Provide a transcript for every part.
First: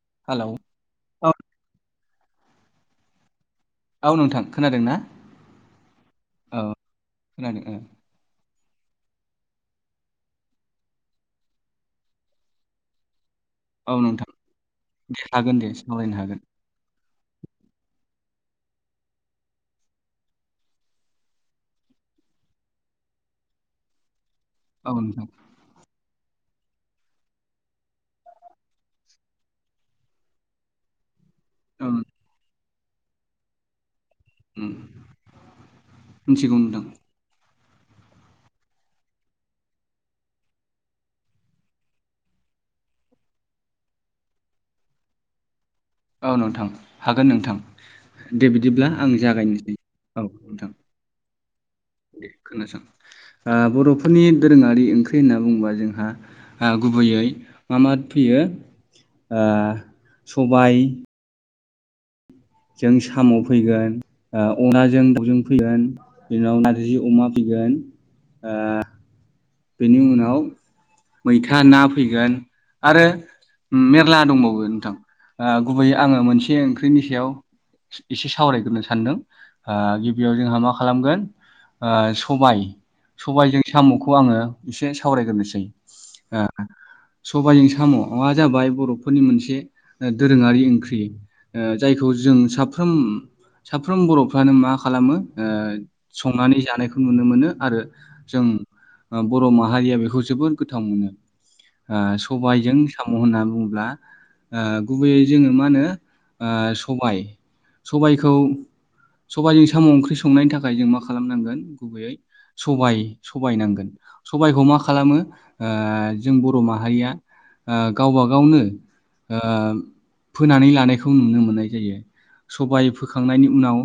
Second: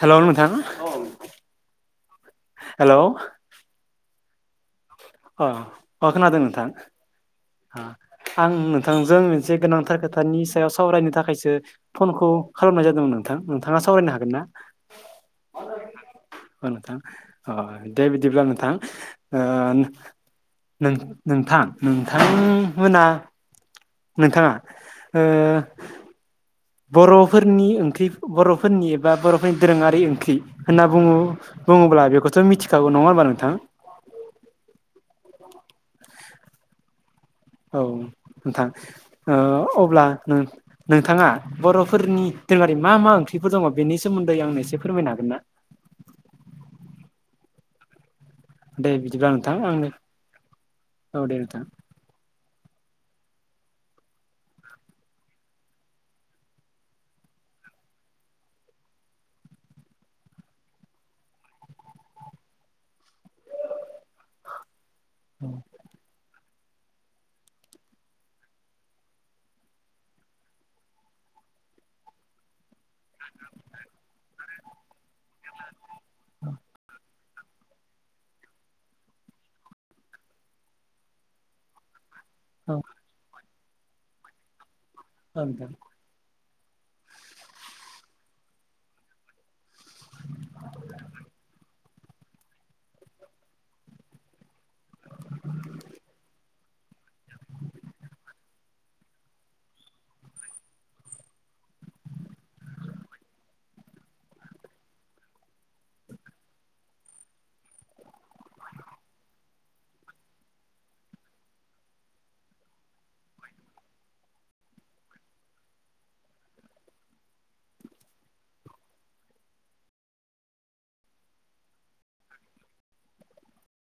Hello नोंथां औ hello. औ नोंथां खोनादों ना। अ अ खोनादों औ नोंथां खोनादों ओ आ आं नोंथांजों मोनसे गोनांथार खोथानि सायाव सावरायनो थाखायसो फनखौ खालामनाय जादोंमोन नोंथां नोंथाङा औ सावरायनो नोंथां हागोन ना हागोन दे सावरायनो हागोन नोंथां अ दे बि बिदिब्ला नोंथां ओ नों नोंथां नोंथां मोना। नोंथाङा औ ओ नोंथां बर'फोरनि ओंख्रि बर'फोरनि एबा बर'फोरनि दोरोङारि ओंख्रि होनना बुङो। औ बुङोब्ला बेखौथ' मिथिखागौ नङा होनबा नोंथां उम मिथिगौ‌ नोंथां। औ नोंथां ओ अब्ला नोंथाङा बर'फोरनि तोलबारि मा मा ओंख्रिफोर दङ बेनि सोमोन्दै आंनो इसे फोरमायनो हागोन ना। औ नोंथां हागोन नोंथां। दे बिदिब्ला आं जागायनिसै औ नोंथां। औ दे नोंथां खोनासं ओ बर'फोरनि दोरोंङारि ओंख्रि होनना बुङोबा जोंहा ओ गुबु गुबैयै मा मा फैयो ओ सबाय। जों साम' फैगोन ओ अनलाजों दावजों फैगोन बिनाव ना। नारजि अमा फिगोन ओ। बिनि उनाव मैथा ना फैगोन। आरो मेरला दंबावो नोंथां गुबैयै आङो मोनसे ओंख्रिनि सायाव। इसे सावरायग्रोनो सानदों ओ गिबियाव जोंहा मा खालामगोन ओ। सबाइ औ सबायजों साम'खौ आंङो इसे औ सावरायग्रोसै नोंथां ओ। [inaudible] सबायजों साम'आ जाबाय बर'फोरनि मोनसे दोरोंङारि ओंख्रि ओ जायखौ जों साफ्रोम साफ्रोम बर'फ्रानो मा खालामो ओ संनानै जानायखौ नुनो मोनो आरो जों ओ बर' माहारिया बेखौ जोबोद गोथाव मोनो। ओ सबायजों साम' होनना बुङोब्ला ओ गुबैयै जोङो मा होनो। ओ सबाय सबायखौ सबाइजों साम' ओंख्रि संनायनि थाखाय जों मा खालामनांगोन गुबैयै सबाय सबाय नांगोन सबायखौ मा खालामो ओ जों बर' माहारिया ओ गावबा गावनो ओ फोनानै लानायखौ नुनो मोननाय जायो। सबाय फोखांनायनि उनाव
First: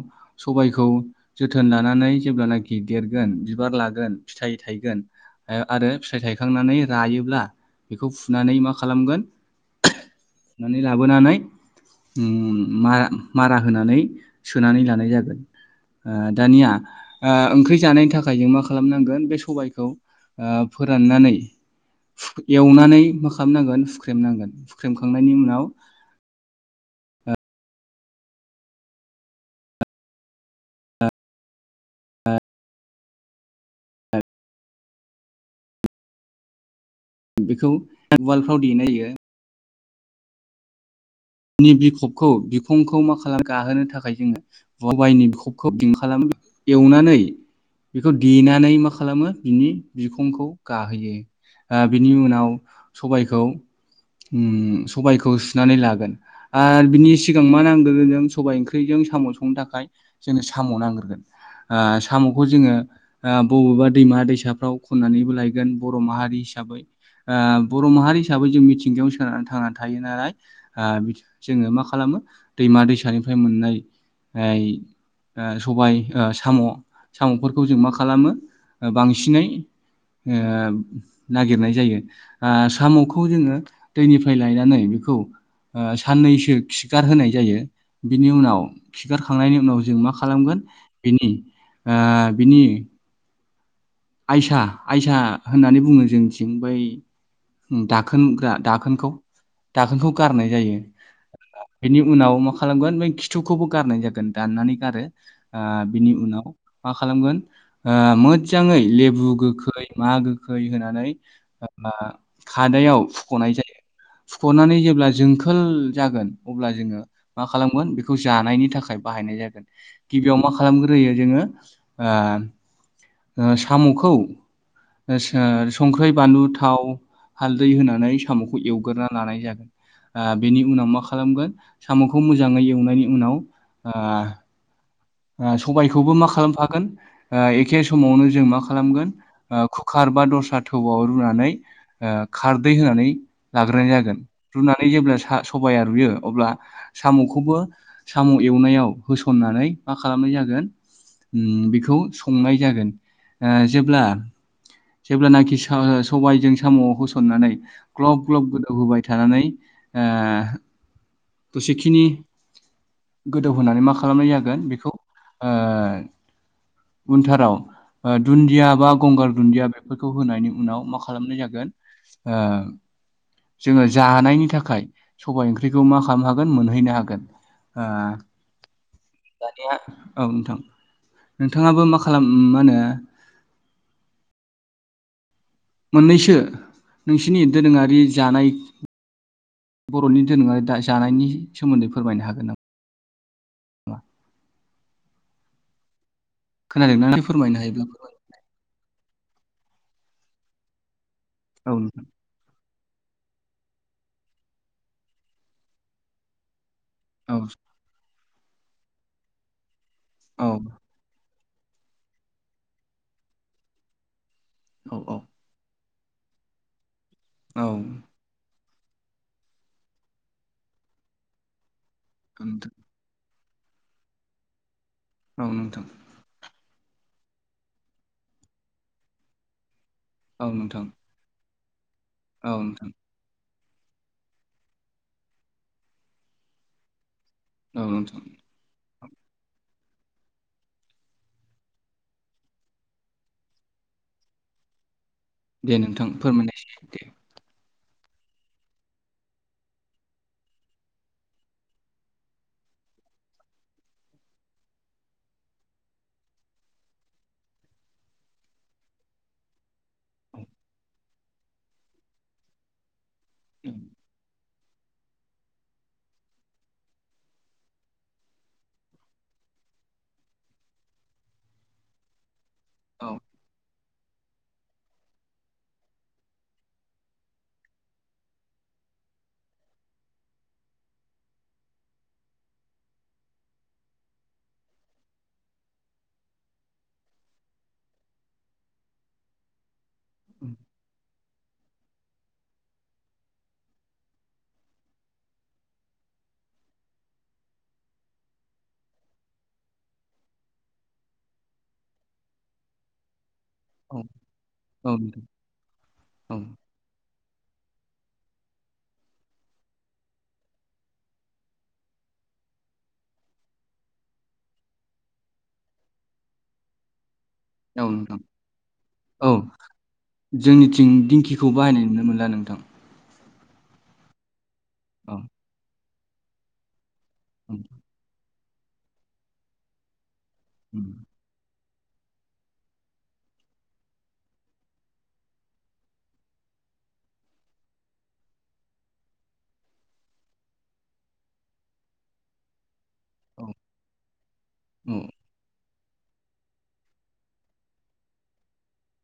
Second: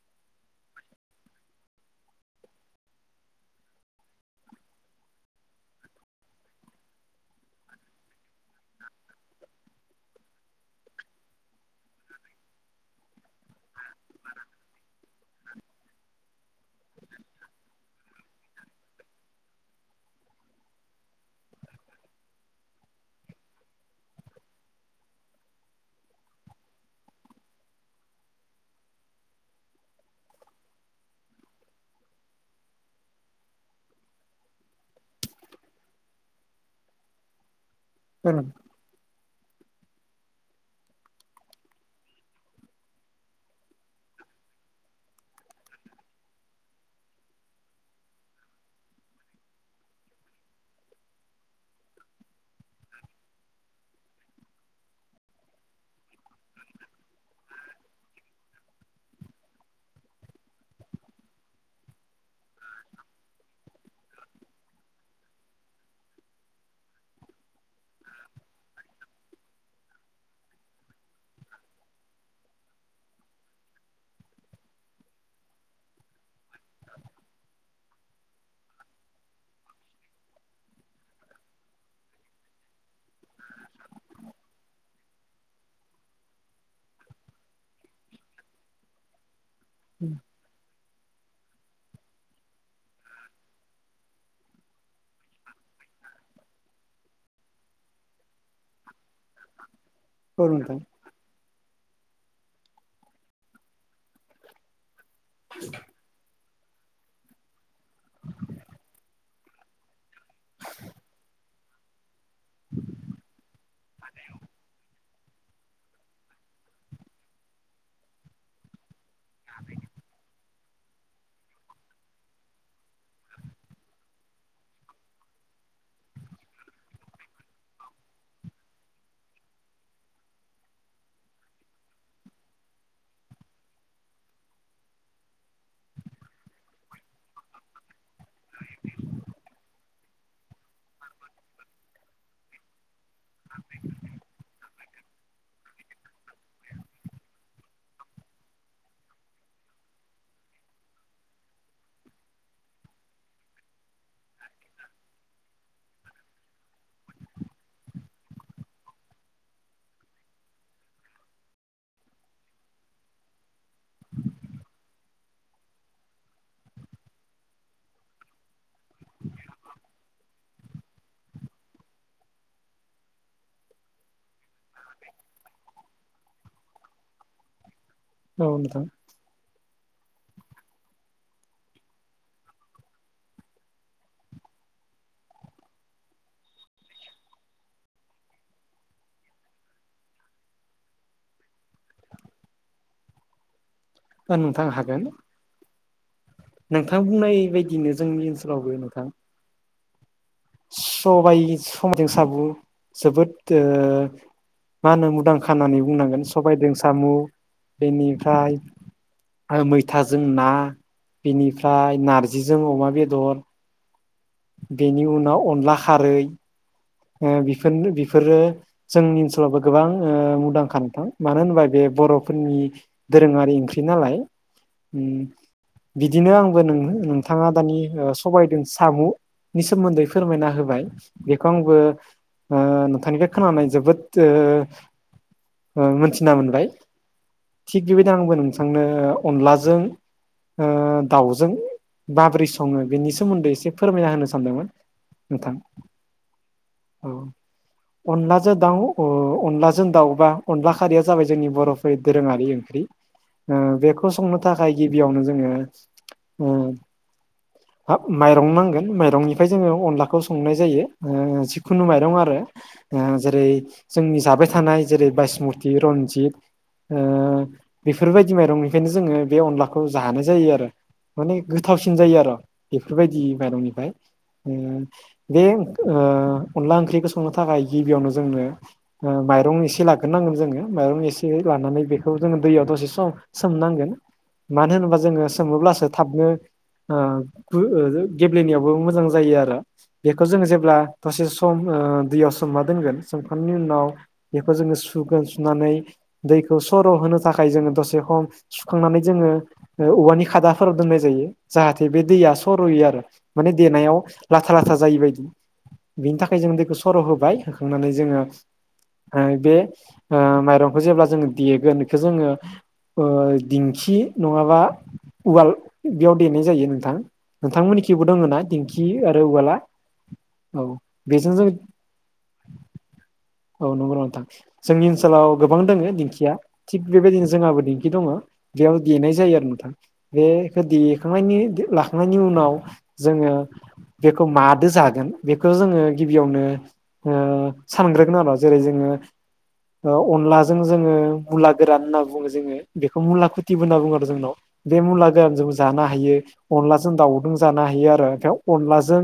सबायखौ जोथोन लानानै जेब्लानाखि देरगोन बिबार लागोन फिथाइ थायगोन ओ आरो फिथाइ थायखांनानै रायोब्ला बेखौ फु नानै मा खालामगोन फुनानै लाबोनानै ओम मा- मारा होनानै सोनानै लानाय जागोन ओ दानिया ओ ओंख्रि जानायनि थाखाय जों मा खालामनां गोन बे सबायखौ ओ फोराननानै एवनानै मा खामनांगोन सुख्रेमनांगोन सुख्रेमखांनायनि उनाव [inaudible] बेखौ औ नोंथां उवालफ्राव देना होयो नि बिखबखौ बिखंखौ मा खालाम गाहोनो थाखाय जोङो सबायनि [unintelligible] एवनानै बेखौ देनानै मा खालामो बिनि बिखंखौ गाहोयो। दा बिनि उनाव सबायखौ ओम सबायखौ सुनानै लागोन। आर बिनि सिगां मा नांग्रोगोन जों सबाय ओंख्रिजों साम' संनो थाखाय जोंनो साम' नांग्रोगोन। ओ साम'खौ जोंङो ओ बबेबा दैमा दैसाफ्राव खननानैबो लायगोन बर' माहारि हिसाबै। ओ बर' माहारि हिसाबै जों मिथिंगायावनो सोनारनानै थांनानै थायो नालाय ओ जोङो मा खालामो दैमा दैसानिफ्राय मोननाय आय ओ सबाय ओ साम' साम'फोरखौ जों मा खालामो ओ बांसिनै ओ नागिरनाय जायो ओ साम'खौ जोङो दैनिफ्राय लायनानै बिखौ ओस साननैसो खिगार होनाय जायो बिनि उनाव खिगारखांनायनि उनाव जों मा खालामगोन बिनि ओ बिनि आइसा आइसा होननानै बुङो जोंनिथिं बै दाखोनग्रा दाखोनखौ दाखोनखौ औ गारनाय जायो। नोंथां बेनि उनाव मा खालामगोन बे खिथुखौबो गारनाय जागोन दाननानै गारो ओ बिनि उनाव मा खालामगोन ओ मोजाङै लेबु गोखै मा गोखै होनानै ओ खादायाव फुख'नाय जायो फुख'नानै जेब्ला जोंखोल जागोन अब्ला जोङो मा खालामगोन बेखौ जानायनि थाखाय बाहायनाय जागोन गिबियाव मा खालामग्रोयो जोङो ओ [unintelligible] साम'खौ ओ संख्रि बानलु थाव हालदै होनानै साम'खौ एवगोरना लानाय जागोन। ओ बेनि उनाव मा खालामगोन साम'खौ मोजाङै एवनायनि उनाव ओ ओ सबायखौबो मा खालामफागोन ओ एखे समावनो जों मा खालामगोन ओ कुकार बा दस्रा थौआव रुनानै ओ खारदै होनानै लाग्रोनाय जागोन रुनानै जेब्ला सबाया रुइयो अब्ला साम'खौबो साम' एवनायाव होसननानै मा खालामनाय जागोन ओम बेखौ संनाय जागोन ओ जेब्ला जेब्लानाखि सा-सबायजखौ साम'आव होसननानै ग्लब ग्लब गोदौहोबाय थानानै ओ द'सेखिनि गोदौहोनानै मा खालामनाय जागोन बेखौ ओ उनथाराव दुनदिया बा गंगार दुनदिया बेफोरखौ होनायनि उनाव मा खालामनाय जागोन ओ जोङो जानायनि थाखाय थाखाय स'बाय ओंख्रिखौ मा खालामनो हागोन मोनहैनो हागोन। ओ औ नोंथां औ नोंथां नोंथाङाबो मा खालाम मा होनो [inaudible] मोननैसो नोंसिनि दोरोङारि जानाय। बर'नि दोरोङारि दा जानायनि सोमोनदै फोरमायनो हागोन नामा? ओ नोंथां हागोन नोंथां खोनादोंना एसे बुंनाय फोरमायनो हायोब्ला बायदिनो फोरमाय। जोंनि ओनसोलावबो नोंथां सबायाइ औ नोंथां सबाइजों साम' जोबोद ओ मा होनो मुंदांखा होननानै बुंनांगोन सबाइदों साम' औ बेनिफ्राय मैथाजों ना बेनिफ्राय नारजिजों अमा बेदर औ बेनि औ उनाव अनला खारै बेफोर ओ औ बेफोरनो बेफोरो जोंनि ओनसोलावबो गोबां ओ मुंदांखा नोंथां मानो होनोबा बे बर'फोरनि नोंथां दोरोङारि ओंख्रि नालाय ओम औ नोंथां बिदिनो आंबो नोंनो नोंथांनो नोंथाङा दानि सबायजों सामु'नि सोमोन्दै फोरमायना औ होबाय नोंथां बेखौ आंबो ओ औ नोंथां नोंथांनिफ्राय खोनानानै जोबोद ओ ओ मोनथिना मोनबाय थिग औ बेबायदि नोंथां आंबो नोंथांनो अनलाजों ओ दाउजों माब्रै सङो बेनि सोमोनदै एसे फोरमायना होनो सानदोंमोन नोंथां दे नोंथां फोरमायनायसाय दे औ अनलाजों दाउ ओ अनलाजों दाउबा अनला खारिया जाबाय जोंनि बर'फोर दोरोङारि ओंख्रि ओ बेखौ संनो थाखाय गिबियावनो जोङो ओ हाब माइरं नांगोन माइरंनिफ्राय जोङो अनलाखौ औ संनाय जायो ओ जिखुनु माइरं आरो ओ जेरै जोंनि जाबाय थानाय थानाय जेरै बायासमुति रनजित ओ बेफोरबायदि माइरंनिफ्रायनो जोङो बे अनलाखौ जानाय जायो आरो माने गोथावसिन जायो आरो औ बेफोरबायदि माइरंनिफ्राय ओ बे ओ अनला ओंख्रिखौ संनो थाखाय गिबियावनो जोंनो माइरं ओ एसे लाग्रोनांगोन जोङो माइरं एसे लानानै बेखौ जोङो दैयाव दसे सम सोमनांगोन मानो होनोबा जोङो सोमङोब्लासो थाबनो ओ गेब्लेनायावबो मोजां जायो आरो बेखौ जों जेब्ला दसे सम मा दोनगोन सोमखांनायनि उनाव बेखौ जोङो सुगोन सुनानै दैखौ सर' होनो थाखाय जोङो दसे सम सुखांनानै जोङो औवानि खादाफोराव दोननाय जायो जाहाथे बे दैया सर'यो आरो माने देनायाव औ लाथा लाथा औ जायि बायदि नोंथां बिनि औ थाखाय जों दैखौ सर' होबाय होखांनानै जोङो ओ बे ओ माइरंखौ जेब्ला जोङो देगोन बेखौ जोङो ओ दिंखि नङाबा उवाल बेयाव देनाय जायो नोंथां औ नोंथांमोननिथिंबो नोंथां दङ ना दिंखि आरो उवाला औ आं बेजों जों दिंखिखौ बाहायनाय नुनो मोनला नोंथां औ नंगौ नोंथां जोंनि औ ओनसोलाव गोबां दङ दिंखिया थिग बेबायदिनो औ जोंहाबो दिंखि दङ बेयाव देनाय जायो आरो नोंथां बेखौ देखांनायनि लाखांनायनि उनाव जोङो बेखौ मादो जागोन बे खौ जोङो गिबियावनो सानग्रोगोन आरो जेरै जोङो अनलाजों जोङो मुला गोरान होनना बुङो जोङो बेखौ मुला औ खुथि होनना बुङो आरो जोंनाव बे औ मुला गोरान जों जानो हायो अनलाजों दाउदों जानो हायो आरो ओमफ्राय अनलाजों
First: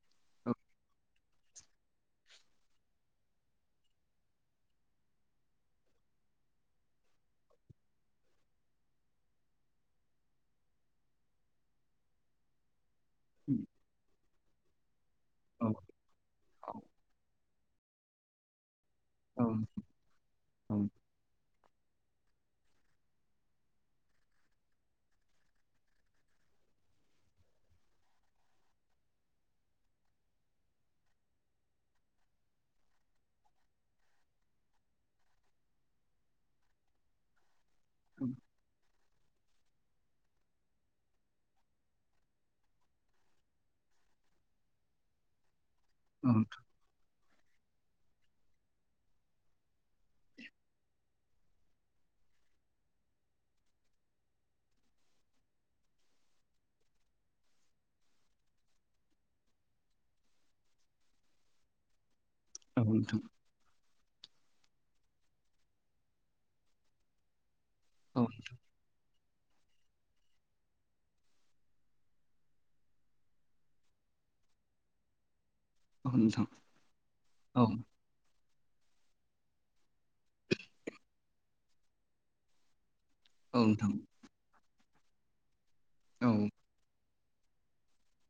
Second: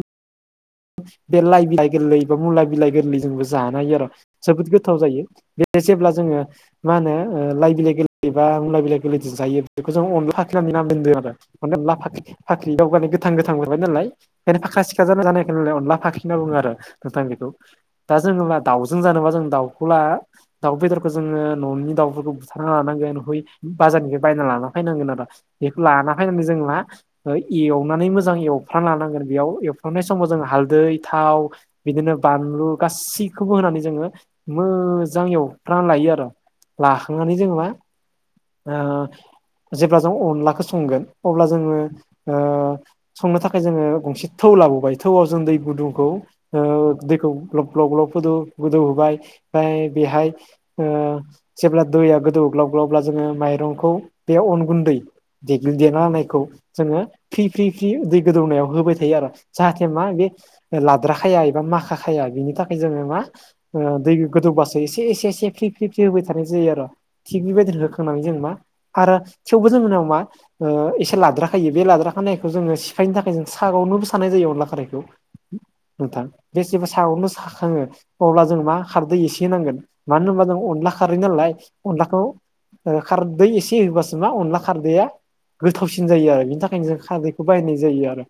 बे लाइ बिलाइ गोरलै बा मुला बिलाइ गोरलै जोंबो जानो हायो आरो जोबोद गोथाव जायो बे जेब्ला जोङो मा होनो ओ लाइ बिलाइ गोरलै बा मलइ बिलाइ गोरलै जायो बेखौ जों अनलाफाख्रि [unintelligible] फाख्रि दाव गोथां गोथां बबाय नालाय बेखायनो फाखरा सिखरा जाबानाय जानायाय औ नालाय अनला फाख्रि होनना बुङो आरो नोंथां बेखौ दा जोङब्ला दाउजों जानोबा जों औ दाउखौला दाउ बेदरखौ जोङो न'नि दाउफोरखौ बुथारना लानांगोनय बाजारनिफ्राय बायना लाना फैनांगोन आरो बेखौ लाना फैनानै जों ला ऐ एवनानै मोजां एवफ्रा लानांगोन बेयाव एवफ्रामनाय समाव जों हालदै थाव बिदिनो बानलु गासैखौबो होनानै जोङो मो मोजां एवफ्रानानै लायो आरो लाखांनानै जोङो मा ओ जेब्ला जों अनलाखौ संगोन अब्ला जोङो ओ संनो थाखाय जोङो गंसे थौ लाबोबाय थौआव जों दै गुदुंखौ औ दैखौ ग्लब ग्लब ग्लबदौ गोदौ होबाय ओमफ्राय बेहाय जेब्ला दैया गोदौ ग्लब ग्लब जोङो माइरंखौ बे अन गुन्दैे देना होनायखौ जोङो फ्रि फ्रि फ्रि दै गोदौनायाव होबाय थायो आरो जाहाथे मा बे लाद्राखाया एबा माखा खाया बिनि थाखाय जोङो मा नोंथां ओ दै गोदौ बासो एसे एसे एसे फ्रि फ्रि फ्रि होबाय थानाय जायो आरो थिग बेबायदिनो होनानै औ जोंमा आरो थेवबो जों उनाव मा ओ एसे लाद्राखायो बे लाद्राखानायखौ जोङो सिफायनो थाखाय जों सागजोंबो साननाय जायो अनलाला खारैखौ नोंथां बेसेबा सागंजों औ साखांङो अब्ला जों मा खारदै एसे होनांगोन मानो होनबा जों अनला खारै नालाय अनलाखौ ओ खारदै औ एसे नोंथां होबासो मा अनला खारदैया गोथावसिन औ जायो आरो बेनि थाखायनो जों खारदैखौ बाहायनाय जायो आरो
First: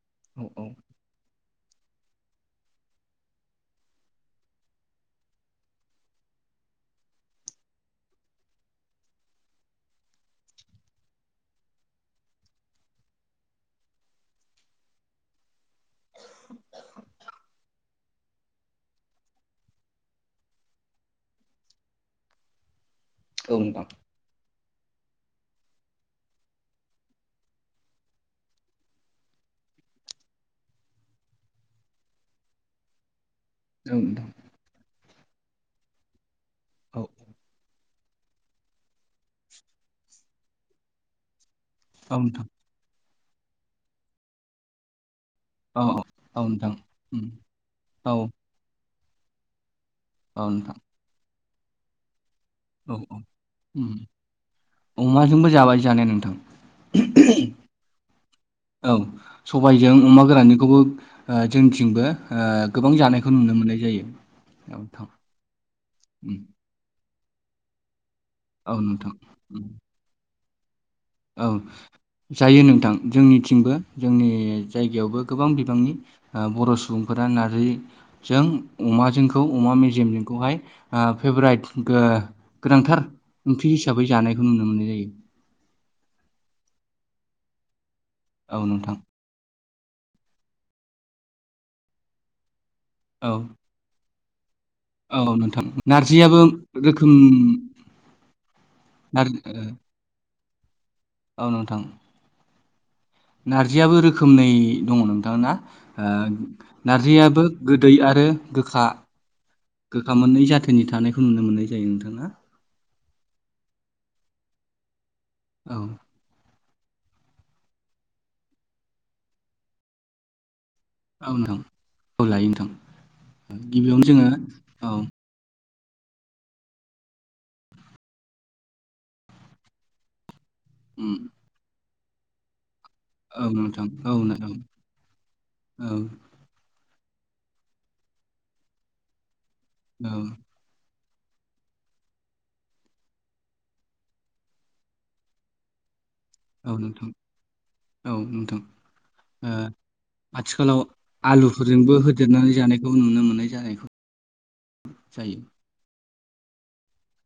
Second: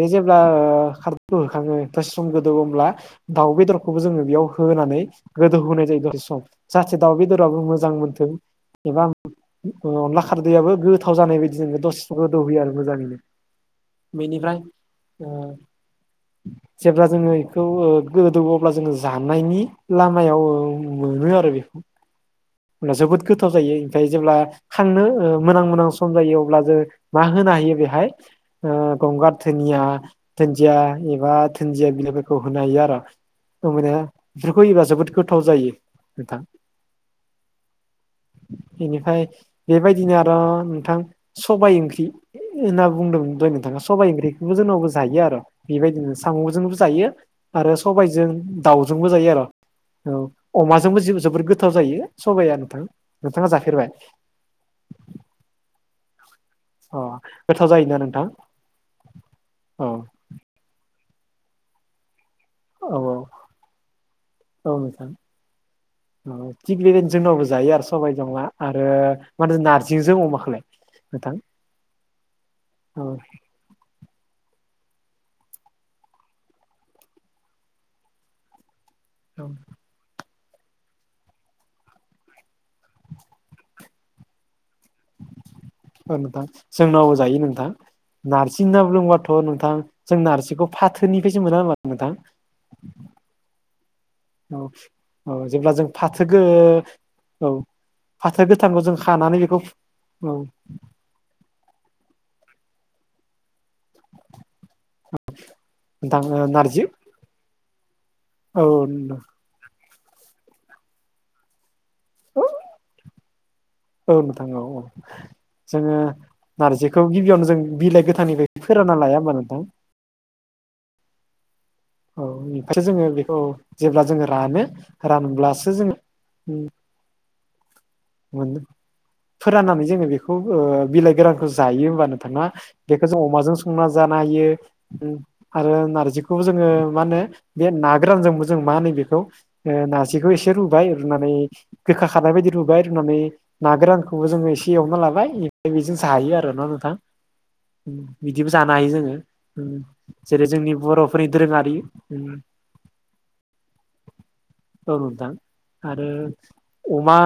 बे जेब्ला औ खार दै होखाङो दसे सम गोदौ होमब्ला दाउ बेदरखौबो जोङो बेयाव होनानै गोदौ होनाय जायो दसे सम जाहाथे दाउ बेदराबो मोजां मोनथों एबा ओ अनला खारदैयाबो गोथाव जानाय बायदिनो दसे गोदौहोयो आरो मोजाङैनो बेनिफ्राय ओ जेब्ला जोङो बेखौ ओ गोदौ अब्ला जोङो जानायनि लामायाव मोनो आरो बेखौ होनब्ला जोबोद गोथाव औ जायो नोंथां औ ओमफ्राय जेब्ला खांनो ओ मोनां मोनां सम जायो अब्ला जों मा होनो हायो बेहाय गंगार धोन दोनिया दोनजिया एबा धोनजिया बिलाइफोरखौ होनो हायो आरो ओमानिया नोंथां बेफोरखौ होयोबा जोबोद गोथाव जायो नोंथां औ बेनिफ्राय बेबायदिनो आरो' नोंथां सबायाइ ओंख्रि औ नोंथां होनना बुंदों दहय नोंथाङा सबाइ ओंख्रिखौबो जोंनावबो जायो आरो औ बेबायदिनो औ नोंथां साम'जोंबो जायो उम आरो सबाय औ दाउजोंबो जायो आर'। औ अमाजोंबो जो-जोबोद गोथाव जायो। सबाइया नोंथां औ औ नोंथाङा जाफेरबाय उम अमाजोंबो जाबाय जानाया नोंथां। अ गोथाव जायोना नोंथां औ औ सबायजों अमा गोराननिखौबो ओ जोंथिंबो ओ गोबां औ जानायखौ नुनो मोननाय जायो नोंथां उम। औ थिग बेबायदिनो जोंनावबो जायो आरो सबाइजों अमा औ आरो नोंथां मा होनो उम नारजिजों अमाखोलाय? औ जायो नोंथां औ जोंनिथिंबो जोंनि जायगायावबो गोबां बिबांनि ओ बर' सुबुंफोरा नार्जिजों अमाजोंखौ औ अमा मेजेमजोंखौहाय फेभराइट गो-गोनांथार ओंख्रि हिसाबै जानायखौ नुनो मोननाय जायो। ओं नोंथां जोंनाव जायो नोंथां औ नारजिना नोंथां बुंबाथ' नोंथां जों नारजिखौ फाथोनिफ्रायसो मोना होमबा नोंथां? औ। औ औ नोंथां जेब्ला जों फाथोगो नारजियाबो रोखोम औ। फाथो गोथांखौ जों खानानै बेखौ फ औ। ओं नोंथां। नारजियाबो रोखोमनै दङ नोंथांना ओ नोंथां ओ नारजि नारजियाबो दै आरो औ गोखा गोखा मोननै जाथोनि थानायखौ नुनो मोननाय जायो नोंथा ना? औ नोंथां औ औ औ जोङो नारजिखौ गिबियावनो जों बिलाइ गोथांनिफ्राय फोरानना लाया होमबा नोंथां? ओं नोंथां। औ लायो नोंथां बेफ्राय जोङो बेखौ जेब्ला जोङो रानो औ रानब्लासो जोङो उम। मोने फोराननानै जोङो बेखौ ओ बिलाइ उम गोरानखौ जायो होमबा नोंथां ना? बेखौ जों औ अमाजों संना नोंथां औ जानो हायो नोंथां उम आरो औ नारजिखौबो जोङो मा होनो बे ना गोरानजोंबो जों मा होनो बेखौ ओ औ नारजिखौ एसे रुबाय रुनानै गोखा खारनाय बायदि रुबाय रुनानै ना गोरानखौबो जोङो एसे एवना लाबाय एमफाय एजों [unintelligible] जायो आरो ना नोंथां। उम औ बिदिबो नोंथां जानो हायो जोङो ओ उम जेरै जोंनि बर'फोरनि दोरोङारि उम । बिदि जानायखौ नुनो मोननाय जानायखौ औ नोंथां जायो आरो अमा